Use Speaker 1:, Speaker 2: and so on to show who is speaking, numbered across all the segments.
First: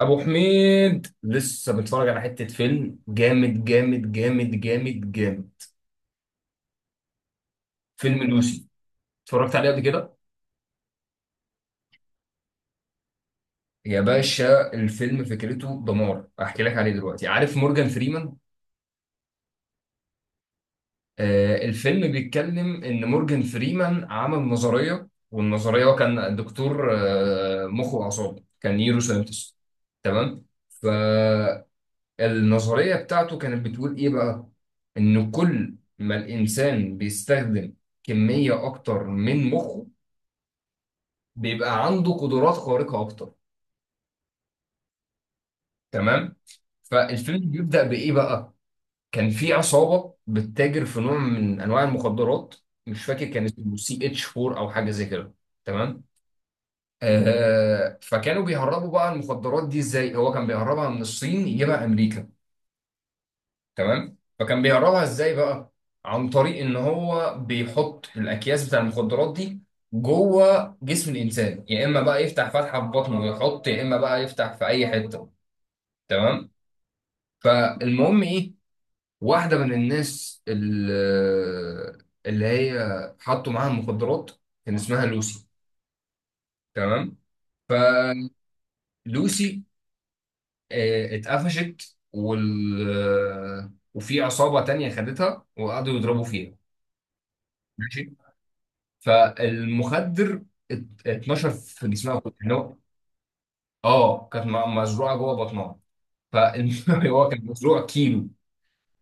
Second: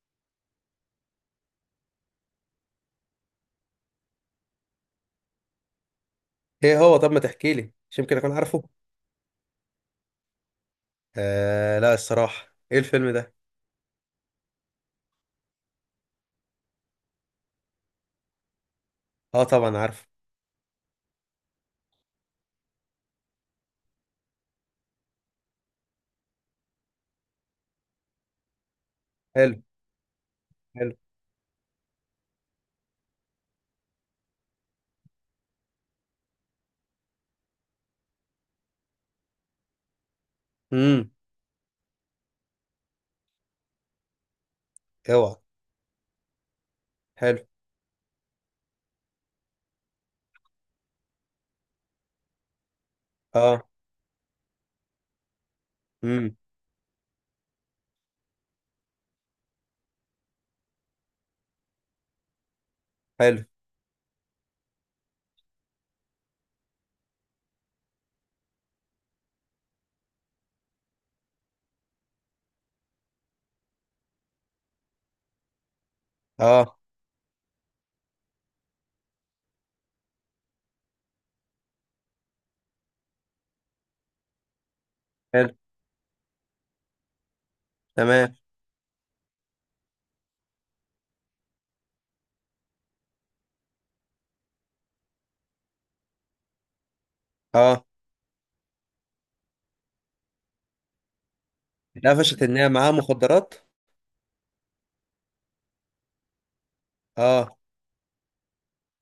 Speaker 1: ابو حميد لسه متفرج على حته فيلم جامد جامد جامد جامد جامد.
Speaker 2: ايه هو طب ما تحكي لي، مش يمكن
Speaker 1: فيلم
Speaker 2: اكون عارفه؟
Speaker 1: لوسي، اتفرجت عليه قبل كده.
Speaker 2: آه لا، الصراحه، ايه الفيلم ده؟
Speaker 1: يا باشا الفيلم فكرته دمار، احكي لك عليه دلوقتي. عارف مورجان فريمان؟
Speaker 2: اه، طبعا عارفه.
Speaker 1: الفيلم بيتكلم ان مورجان فريمان عمل نظريه، والنظريه هو كان دكتور مخ واعصاب، كان نيورو ساينتست.
Speaker 2: حلو.
Speaker 1: تمام.
Speaker 2: حلو.
Speaker 1: النظرية بتاعته كانت بتقول إيه بقى؟ إن كل ما الإنسان بيستخدم كمية أكتر من مخه،
Speaker 2: امم.
Speaker 1: بيبقى عنده قدرات خارقة أكتر.
Speaker 2: اوعى.
Speaker 1: تمام؟
Speaker 2: حلو.
Speaker 1: فالفيلم بيبدأ بإيه بقى؟ كان في عصابة بتتاجر في نوع من أنواع المخدرات، مش فاكر كان
Speaker 2: اه.
Speaker 1: اسمه سي اتش 4 أو حاجة زي كده. تمام؟
Speaker 2: امم.
Speaker 1: فكانوا بيهربوا بقى المخدرات دي إزاي؟ هو كان بيهربها من الصين يجيبها أمريكا.
Speaker 2: حلو.
Speaker 1: تمام. فكان بيهربها ازاي بقى؟ عن طريق ان هو بيحط الاكياس بتاع المخدرات دي جوه جسم الانسان، يا اما بقى يفتح فتحه في بطنه ويحط، يا اما بقى يفتح في اي حته. تمام.
Speaker 2: اه.
Speaker 1: فالمهم ايه، واحده من الناس اللي هي حطوا معاها المخدرات كان اسمها لوسي.
Speaker 2: حلو.
Speaker 1: تمام.
Speaker 2: تمام.
Speaker 1: فلوسي اتقفشت، وال وفي عصابه تانية خدتها وقعدوا يضربوا فيها.
Speaker 2: اه،
Speaker 1: ماشي. فالمخدر اتنشر في جسمها كله،
Speaker 2: اتقفشت
Speaker 1: يعني
Speaker 2: ان هي
Speaker 1: هو.
Speaker 2: معاها مخدرات.
Speaker 1: اه، كانت مزروعه جوه بطنها، فهو كان
Speaker 2: اه.
Speaker 1: مزروع كيلو.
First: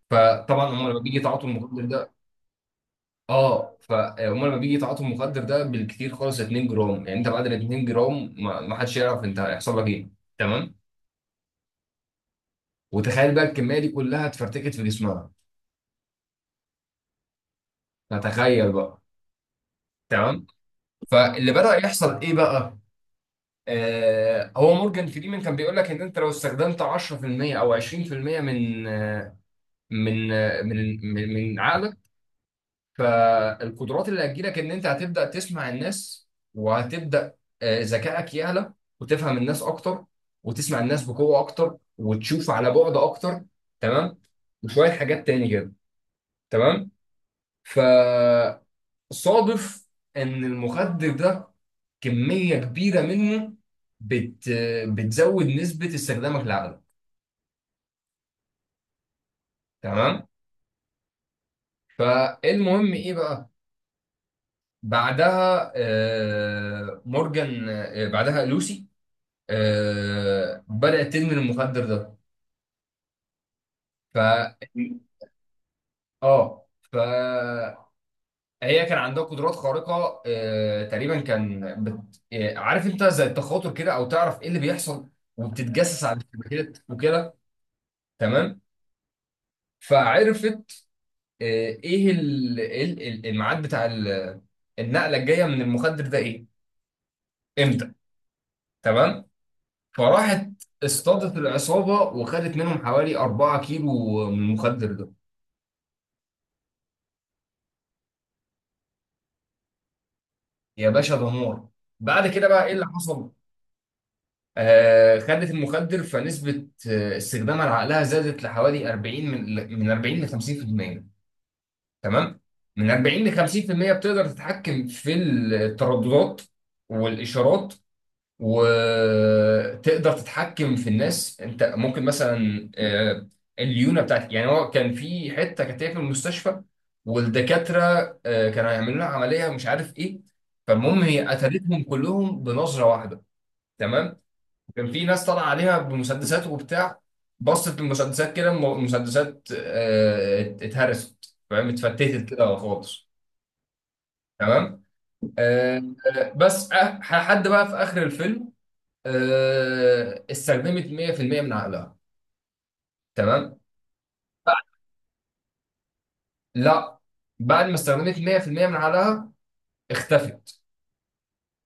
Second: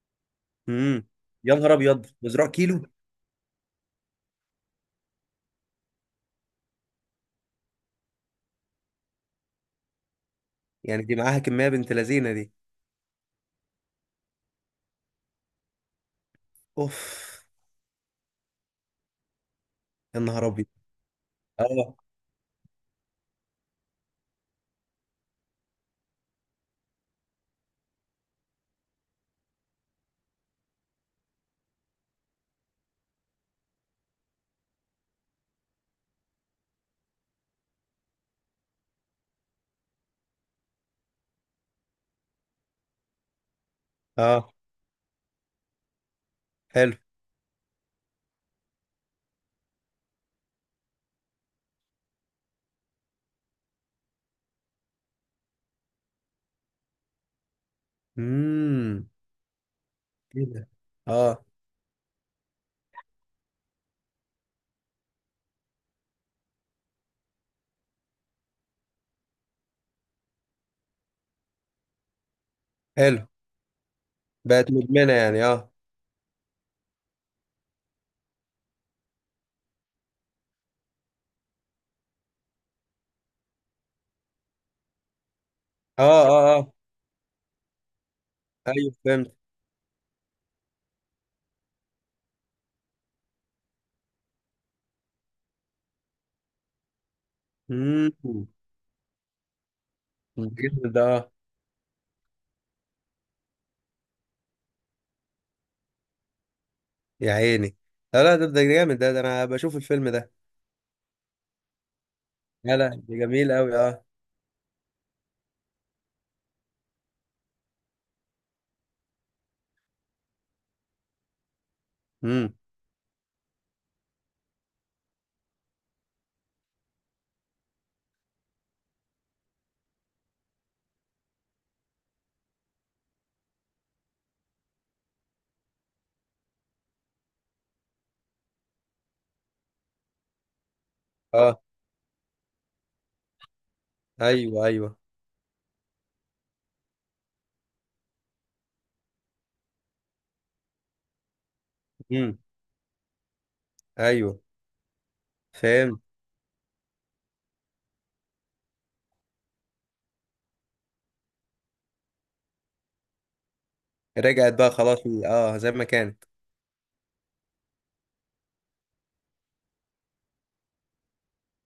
Speaker 1: فطبعا هم لما
Speaker 2: امم.
Speaker 1: بيجي يتعاطوا
Speaker 2: يا نهار
Speaker 1: المخدر
Speaker 2: ابيض،
Speaker 1: ده،
Speaker 2: مزروع كيلو!
Speaker 1: اه فهم لما بيجي يتعاطوا المخدر ده بالكتير خالص 2 جرام، يعني انت بعد ال 2 جرام ما حدش يعرف انت هيحصل لك ايه. تمام.
Speaker 2: يعني دي معاها كميه، بنت لذينه دي!
Speaker 1: وتخيل بقى الكميه دي كلها اتفرتكت في جسمها.
Speaker 2: اوف.
Speaker 1: فتخيل بقى.
Speaker 2: يا
Speaker 1: تمام.
Speaker 2: نهار ابيض.
Speaker 1: فاللي بدأ
Speaker 2: اه،
Speaker 1: يحصل ايه بقى؟ هو مورجان فريمان كان بيقول لك ان انت لو استخدمت 10% او 20% من آه، من آه، من من من عقلك، فالقدرات اللي هتجيلك ان انت هتبدا تسمع الناس، وهتبدا آه، ذكائك يعلى، وتفهم الناس اكتر، وتسمع الناس بقوه اكتر، وتشوف على بعد اكتر. تمام.
Speaker 2: اه.
Speaker 1: وشويه حاجات تاني كده. تمام.
Speaker 2: حلو.
Speaker 1: فصادف ان المخدر ده كميه كبيره منه بت بتزود نسبه استخدامك للعقل.
Speaker 2: امم.
Speaker 1: تمام.
Speaker 2: ايه ده؟ اه.
Speaker 1: فالمهم ايه بقى، بعدها لوسي بدات تدمن المخدر ده.
Speaker 2: حلو.
Speaker 1: ف
Speaker 2: بقت مدمنه يعني، اه،
Speaker 1: اه فهي كان عندها قدرات خارقه، تقريبا كان بت... آه، عارف انت زي التخاطر كده، او تعرف ايه اللي بيحصل
Speaker 2: اه،
Speaker 1: وبتتجسس على
Speaker 2: اه. اه.
Speaker 1: الشبكات وكده. تمام.
Speaker 2: ايوه، فهمت.
Speaker 1: فعرفت آه، ايه الميعاد بتاع النقله الجايه من المخدر ده ايه، امتى.
Speaker 2: امم.
Speaker 1: تمام. فراحت
Speaker 2: جامد ده، اه.
Speaker 1: اصطادت العصابه وخدت منهم حوالي 4 كيلو من المخدر ده.
Speaker 2: يا عيني. لا لا، ده جامد ده، ده انا بشوف الفيلم ده.
Speaker 1: يا باشا دمار. بعد كده بقى ايه
Speaker 2: لا
Speaker 1: اللي
Speaker 2: لا، ده
Speaker 1: حصل؟
Speaker 2: جميل قوي، اه.
Speaker 1: خدت المخدر، فنسبه استخدامها لعقلها زادت لحوالي 40، من 40 ل 50%. تمام.
Speaker 2: امم.
Speaker 1: من 40 ل 50% بتقدر تتحكم في الترددات والاشارات، وتقدر تتحكم في الناس. انت ممكن مثلا، الليونه بتاعت يعني هو كان في حته كانت هي في المستشفى، والدكاتره كانوا هيعملوا لها عمليه مش عارف ايه، فالمهم هي
Speaker 2: اه.
Speaker 1: قتلتهم كلهم بنظره واحده. تمام.
Speaker 2: ايوه،
Speaker 1: كان
Speaker 2: ايوه.
Speaker 1: في ناس طالعه عليها بمسدسات وبتاع، بصت المسدسات كده المسدسات اتهرست، فاهم، اتفتتت
Speaker 2: امم.
Speaker 1: كده خالص.
Speaker 2: ايوه.
Speaker 1: تمام. آه،
Speaker 2: فاهم.
Speaker 1: بس حد بقى في اخر الفيلم استخدمت 100% من عقلها. تمام.
Speaker 2: رجعت بقى خلاص؟ اه، زي ما كانت.
Speaker 1: لا، بعد ما استخدمت 100% من عقلها اختفت.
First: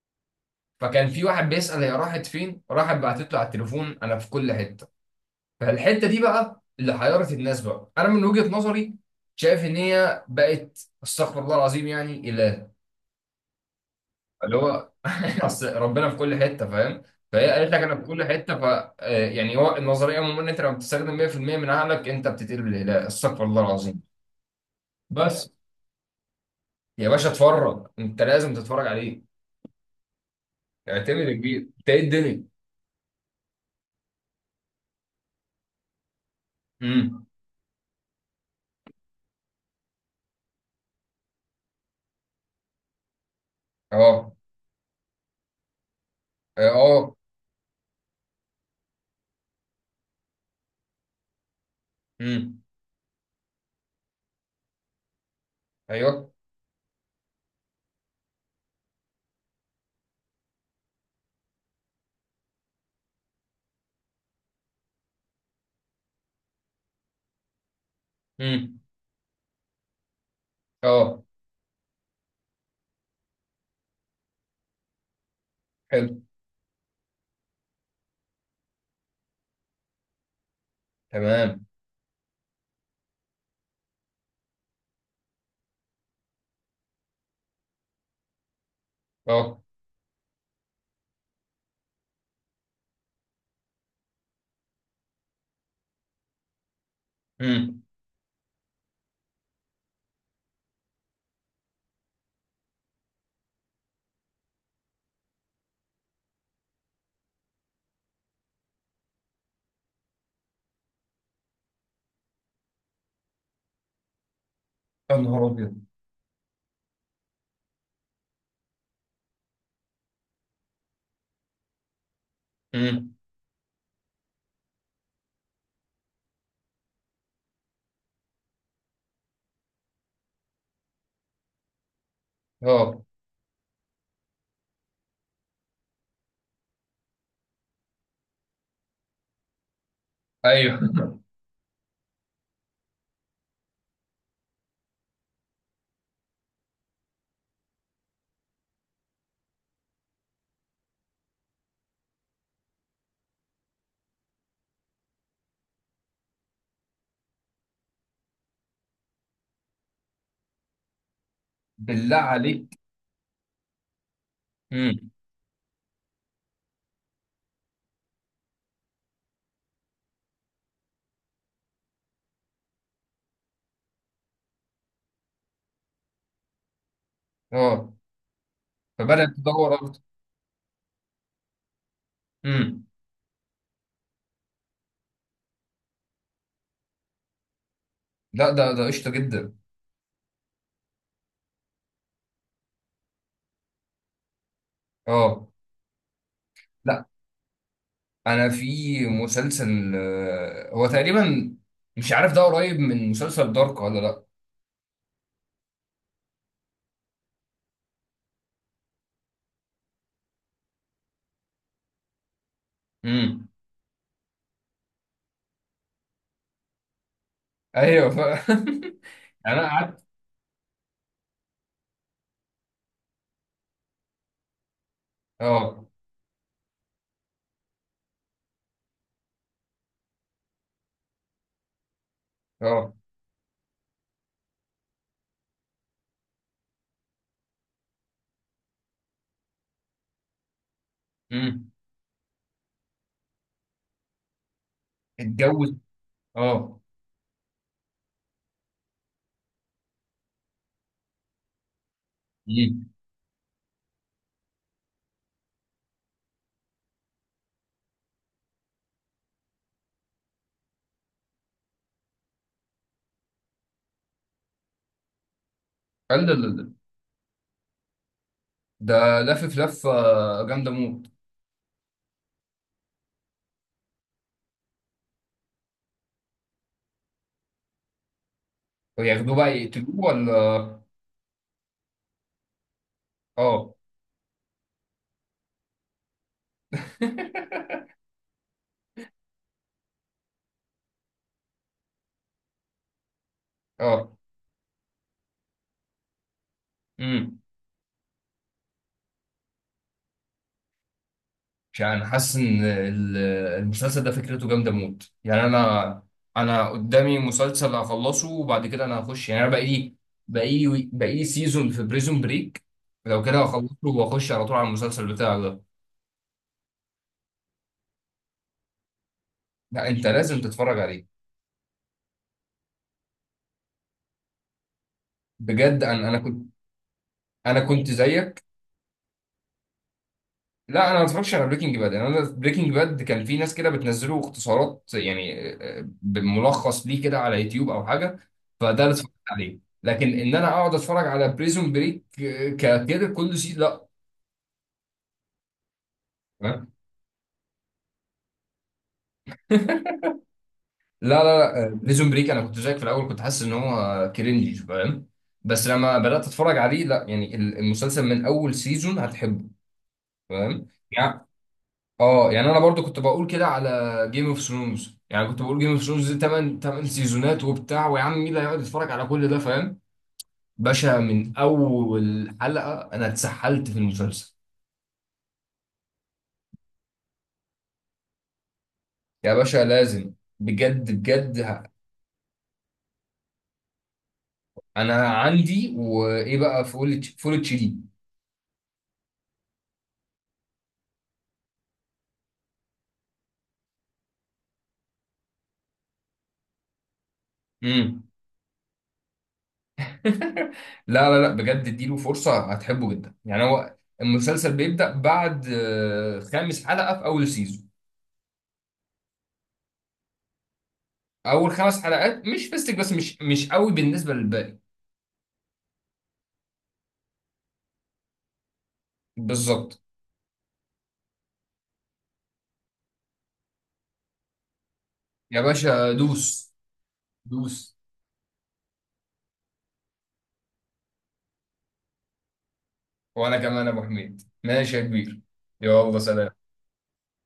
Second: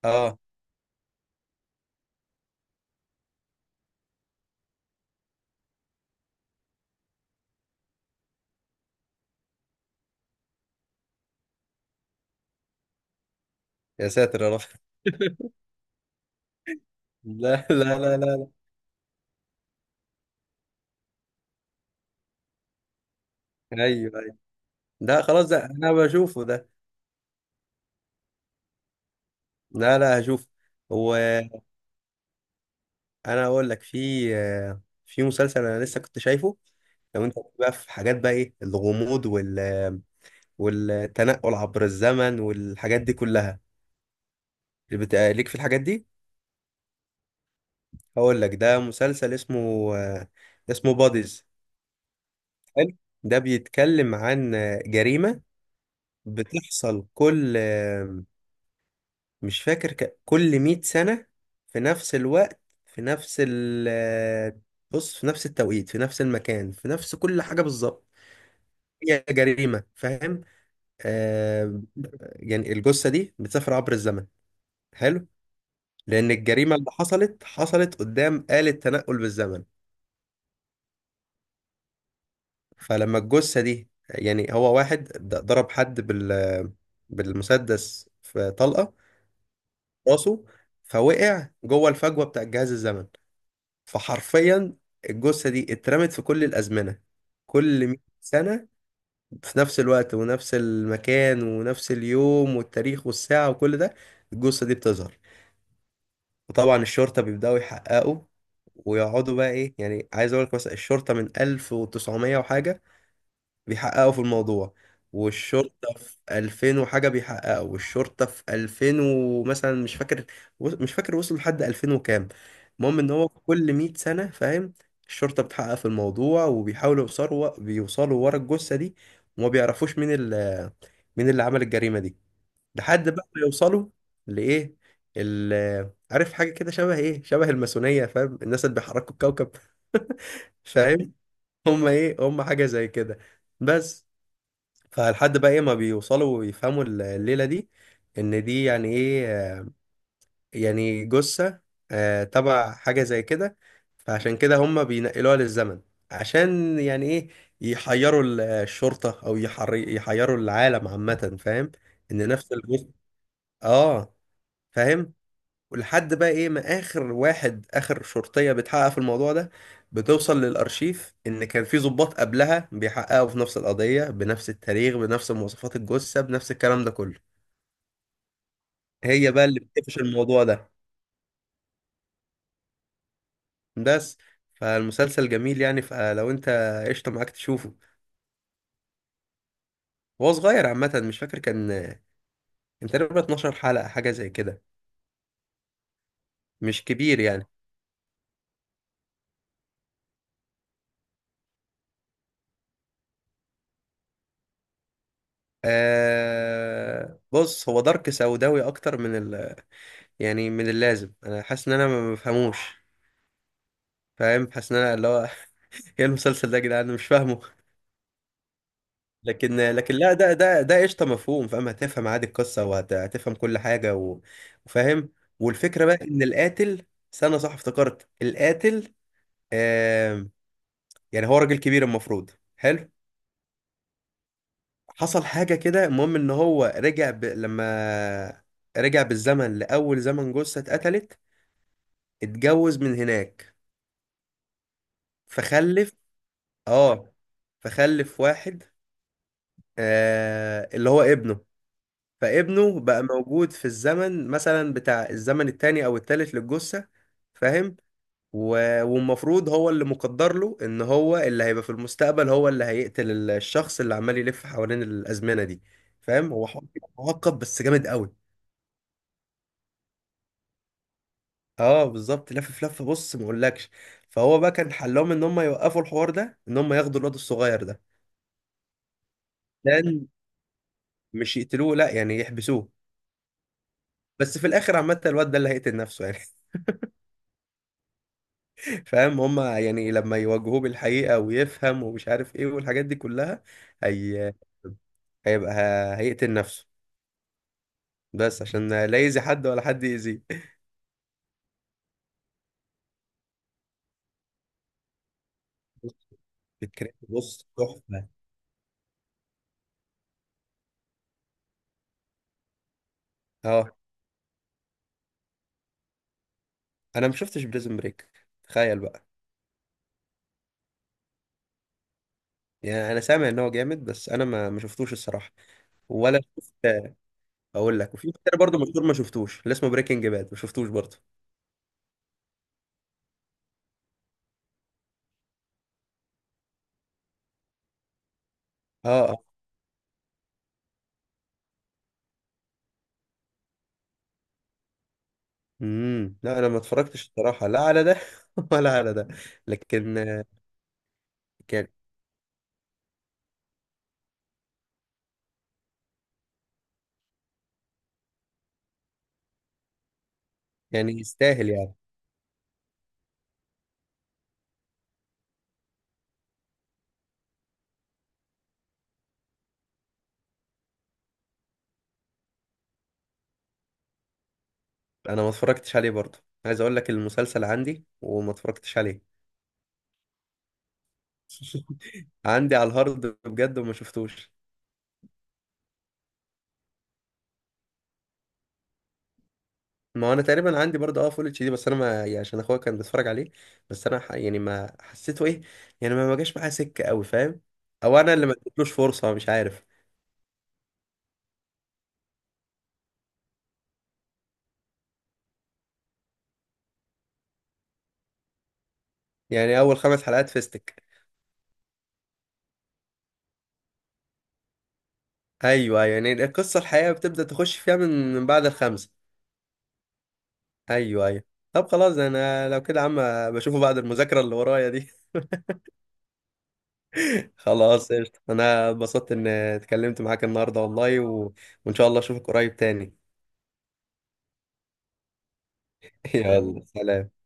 Speaker 2: اه.
Speaker 1: فكان في واحد بيسأل هي راحت فين، راحت بعتت له على التليفون انا في كل حتة. فالحتة دي بقى اللي حيرت الناس بقى. انا من وجهة نظري شايف ان هي بقت استغفر الله العظيم يعني اله،
Speaker 2: يا ساتر يا
Speaker 1: اللي
Speaker 2: رب.
Speaker 1: هو اصل ربنا في كل حتة، فاهم. فهي
Speaker 2: لا،
Speaker 1: قالت لك انا
Speaker 2: لا،
Speaker 1: في
Speaker 2: لا،
Speaker 1: كل
Speaker 2: لا.
Speaker 1: حتة. يعني هو النظرية عموما ان انت لما بتستخدم 100% من عقلك انت بتتقلب الاله استغفر الله
Speaker 2: لا،
Speaker 1: العظيم.
Speaker 2: ايوه، ايوه. ده خلاص،
Speaker 1: بس
Speaker 2: ده انا بشوفه ده.
Speaker 1: يا باشا اتفرج، انت لازم تتفرج عليه.
Speaker 2: لا لا، هشوف.
Speaker 1: اعتمد يا
Speaker 2: وانا
Speaker 1: كبير، انت ايه الدنيا.
Speaker 2: اقول لك، في مسلسل انا لسه كنت شايفه.
Speaker 1: امم.
Speaker 2: لو انت بقى في حاجات، بقى ايه الغموض، وال... والتنقل عبر الزمن والحاجات دي كلها.
Speaker 1: اه،
Speaker 2: ليك في الحاجات دي.
Speaker 1: اه، آه.
Speaker 2: هقول لك، ده مسلسل اسمه... آه، اسمه باديز.
Speaker 1: امم.
Speaker 2: حلو. ده بيتكلم عن جريمة
Speaker 1: ايوه.
Speaker 2: بتحصل كل، مش فاكر كل 100 سنة، في نفس الوقت، في نفس ال آه، بص في نفس التوقيت، في نفس المكان، في نفس كل حاجة بالظبط.
Speaker 1: امم.
Speaker 2: هي جريمة، فاهم؟
Speaker 1: اه.
Speaker 2: آه. يعني الجثة دي بتسافر عبر الزمن. حلو.
Speaker 1: حلو.
Speaker 2: لأن الجريمة اللي حصلت، حصلت قدام آلة تنقل بالزمن.
Speaker 1: تمام.
Speaker 2: فلما الجثة دي، يعني هو واحد ضرب حد بالمسدس في طلقة
Speaker 1: اه.
Speaker 2: راسه، فوقع جوه الفجوة بتاع الجهاز الزمن. فحرفيا، الجثة دي اترمت في كل الأزمنة.
Speaker 1: امم.
Speaker 2: كل 100 سنة، في نفس الوقت ونفس المكان ونفس اليوم والتاريخ والساعة وكل ده، الجثة دي بتظهر. وطبعا الشرطة بيبدأوا يحققوا، ويقعدوا بقى، ايه يعني، عايز اقول لك مثلا الشرطة من 1900 وحاجة بيحققوا في الموضوع،
Speaker 1: يا نهار ابيض.
Speaker 2: والشرطة في 2000 وحاجة بيحققوا، والشرطة في 2000 ومثلا مش فاكر، مش فاكر وصل لحد 2000 وكام. المهم ان
Speaker 1: امم.
Speaker 2: هو كل 100 سنة، فاهم؟ الشرطة بتحقق في الموضوع وبيحاولوا يوصلوا، بيوصلوا ورا الجثة دي. وما بيعرفوش مين ال... مين اللي عمل الجريمة دي.
Speaker 1: اه.
Speaker 2: لحد بقى ما يوصلوا لإيه؟ ال عارف حاجة كده، شبه إيه، شبه الماسونية، فاهم؟ الناس اللي بيحركوا الكوكب.
Speaker 1: ايوه.
Speaker 2: فاهم؟ هم إيه، هم حاجة زي كده. بس. فلحد بقى ايه ما بيوصلوا ويفهموا الليلة دي، ان دي يعني ايه، يعني جثة تبع حاجة زي كده. فعشان كده هم بينقلوها للزمن، عشان يعني ايه، يحيروا الشرطة، او يحيروا العالم عامة، فاهم؟
Speaker 1: بالله
Speaker 2: ان نفس
Speaker 1: عليك.
Speaker 2: الجثة. اه.
Speaker 1: امم.
Speaker 2: فاهم. ولحد بقى ايه، ما اخر شرطية بتحقق في الموضوع ده، بتوصل للارشيف ان كان في ضباط قبلها بيحققوا في نفس القضية، بنفس التاريخ، بنفس مواصفات الجثة، بنفس الكلام ده كله.
Speaker 1: اه. فبدأت
Speaker 2: هي بقى اللي
Speaker 1: تدور
Speaker 2: بتقفش
Speaker 1: اكتر.
Speaker 2: الموضوع ده.
Speaker 1: امم.
Speaker 2: بس. فالمسلسل جميل يعني، فلو انت قشطة معاك تشوفه.
Speaker 1: لا، ده قشطه جدا.
Speaker 2: هو صغير عامة، مش فاكر كان تقريبا 12 حلقة، حاجة زي كده.
Speaker 1: اه.
Speaker 2: مش
Speaker 1: لا،
Speaker 2: كبير يعني.
Speaker 1: انا في مسلسل هو تقريبا، مش عارف ده قريب من مسلسل دارك ولا لا.
Speaker 2: آه، بص، هو دارك سوداوي اكتر من ال... يعني من اللازم، انا حاسس ان انا ما بفهموش.
Speaker 1: امم.
Speaker 2: فاهم، حاسس ان انا اللي هو... ايه المسلسل ده يا جدعان، انا مش فاهمه!
Speaker 1: ايوه.
Speaker 2: لكن
Speaker 1: انا
Speaker 2: لكن
Speaker 1: قعدت.
Speaker 2: لا، ده قشطه، مفهوم، فاهم، هتفهم عادي القصه، وهتفهم كل حاجه وفاهم.
Speaker 1: اه،
Speaker 2: والفكره بقى ان القاتل... استنى، صح، افتكرت القاتل، آم، يعني هو راجل كبير المفروض. حلو.
Speaker 1: اه.
Speaker 2: حصل حاجه كده، المهم ان هو رجع لما رجع بالزمن لاول زمن جثه اتقتلت،
Speaker 1: امم.
Speaker 2: اتجوز من هناك،
Speaker 1: اتجوز.
Speaker 2: فخلف.
Speaker 1: اه.
Speaker 2: اه. فخلف واحد اللي هو ابنه. فابنه
Speaker 1: امم.
Speaker 2: بقى موجود في الزمن مثلا، بتاع الزمن التاني او التالت للجثة، فاهم. والمفروض هو اللي مقدر له ان هو اللي هيبقى في المستقبل، هو اللي هيقتل الشخص اللي عمال يلف حوالين الازمنة دي،
Speaker 1: قال
Speaker 2: فاهم.
Speaker 1: لا لا
Speaker 2: هو حوار
Speaker 1: لا.
Speaker 2: كده معقد، بس جامد قوي.
Speaker 1: ده لافف لفه جامده موت.
Speaker 2: اه بالظبط، لف لفه، بص ما اقولكش. فهو بقى كان حلهم ان هم يوقفوا الحوار ده، ان هم ياخدوا الواد الصغير ده.
Speaker 1: وياخدوه بقى يقتلوه
Speaker 2: لان...
Speaker 1: ولا؟
Speaker 2: مش يقتلوه، لا يعني يحبسوه.
Speaker 1: اه.
Speaker 2: بس في الاخر عامه الواد ده اللي هيقتل نفسه يعني. فاهم، هما يعني لما يواجهوه بالحقيقة، ويفهم، ومش عارف ايه والحاجات دي كلها.
Speaker 1: اه.
Speaker 2: هي... هيبقى... هيقتل نفسه.
Speaker 1: امم.
Speaker 2: بس عشان لا يأذي حد ولا حد يأذيه.
Speaker 1: مش عارف، انا حاسس ان المسلسل ده فكرته جامده موت، يعني انا. انا
Speaker 2: فكرة
Speaker 1: قدامي
Speaker 2: بص
Speaker 1: مسلسل
Speaker 2: تحفة.
Speaker 1: هخلصه، وبعد كده انا هخش، يعني انا بقى لي سيزون في بريزون بريك، لو كده
Speaker 2: اه،
Speaker 1: هخلصه واخش على طول على المسلسل بتاعه ده.
Speaker 2: انا ما شفتش بريزن بريك. تخيل بقى.
Speaker 1: لا انت لازم تتفرج عليه،
Speaker 2: يعني انا سامع ان هو جامد، بس انا ما شفتوش الصراحة.
Speaker 1: بجد. انا انا
Speaker 2: ولا
Speaker 1: كنت
Speaker 2: شفت.
Speaker 1: انا
Speaker 2: اقول
Speaker 1: كنت
Speaker 2: لك، وفي كتير
Speaker 1: زيك.
Speaker 2: برضه مشهور ما شفتوش، اللي اسمه بريكنج باد ما شفتوش
Speaker 1: لا
Speaker 2: برضه.
Speaker 1: انا ما اتفرجتش على بريكنج باد. انا بريكنج باد كان في ناس كده بتنزله اختصارات يعني، بملخص ليه كده على يوتيوب او حاجه، فده
Speaker 2: اه،
Speaker 1: اللي اتفرجت
Speaker 2: اه.
Speaker 1: عليه. لكن ان انا اقعد اتفرج على بريزون بريك كده كل سي لا.
Speaker 2: امم. لا، انا ما
Speaker 1: فاهم؟
Speaker 2: اتفرجتش الصراحة، لا على ده. ولا على ده. لكن
Speaker 1: لا لا لا، بريزون بريك انا كنت زيك في الاول، كنت حاسس ان هو كرنجي، فاهم. بس لما بدات اتفرج عليه، لا يعني المسلسل من اول سيزون هتحبه، فاهم.
Speaker 2: يعني، يستاهل يعني؟
Speaker 1: اه، يعني انا برضو كنت بقول كده على جيم اوف ثرونز، يعني كنت بقول جيم اوف ثرونز دي 8 8 سيزونات وبتاع، ويا عم مين اللي هيقعد يتفرج على كل ده، فاهم. باشا من اول حلقة انا اتسحلت في المسلسل.
Speaker 2: انا ما اتفرجتش عليه برضه. عايز اقول لك، المسلسل عندي وما اتفرجتش عليه.
Speaker 1: يا باشا لازم، بجد بجد
Speaker 2: عندي على الهارد بجد وما شفتوش.
Speaker 1: انا عندي، وايه بقى، فول اتش دي.
Speaker 2: ما انا تقريبا عندي برضه، اه، فول اتش دي، بس انا ما يعني، عشان اخويا كان بيتفرج عليه. بس انا يعني ما حسيته ايه. يعني ما جاش معايا سكه قوي، فاهم؟ او
Speaker 1: امم.
Speaker 2: انا اللي ما اديتلوش فرصه، مش عارف.
Speaker 1: لا لا لا، بجد اديله فرصة، هتحبه جدا. يعني هو المسلسل بيبدأ بعد خامس حلقة في اول سيزون.
Speaker 2: يعني، اول خمس حلقات فيستك؟
Speaker 1: اول خمس حلقات مش فيستك، بس مش قوي بالنسبة للباقي.
Speaker 2: ايوه، أيوه. يعني القصه الحقيقه بتبدا تخش فيها من بعد الخمسه.
Speaker 1: بالظبط.
Speaker 2: ايوه، ايوه. طب خلاص، انا لو كده يا عم، بشوفه بعد المذاكره اللي ورايا دي.
Speaker 1: يا باشا دوس، دوس.
Speaker 2: خلاص قشطة، انا اتبسطت ان اتكلمت معاك النهارده والله، و... وان شاء الله اشوفك قريب تاني.
Speaker 1: وانا كمان يا ابو حميد، ماشي يا كبير. يلا سلام.
Speaker 2: يلا سلام.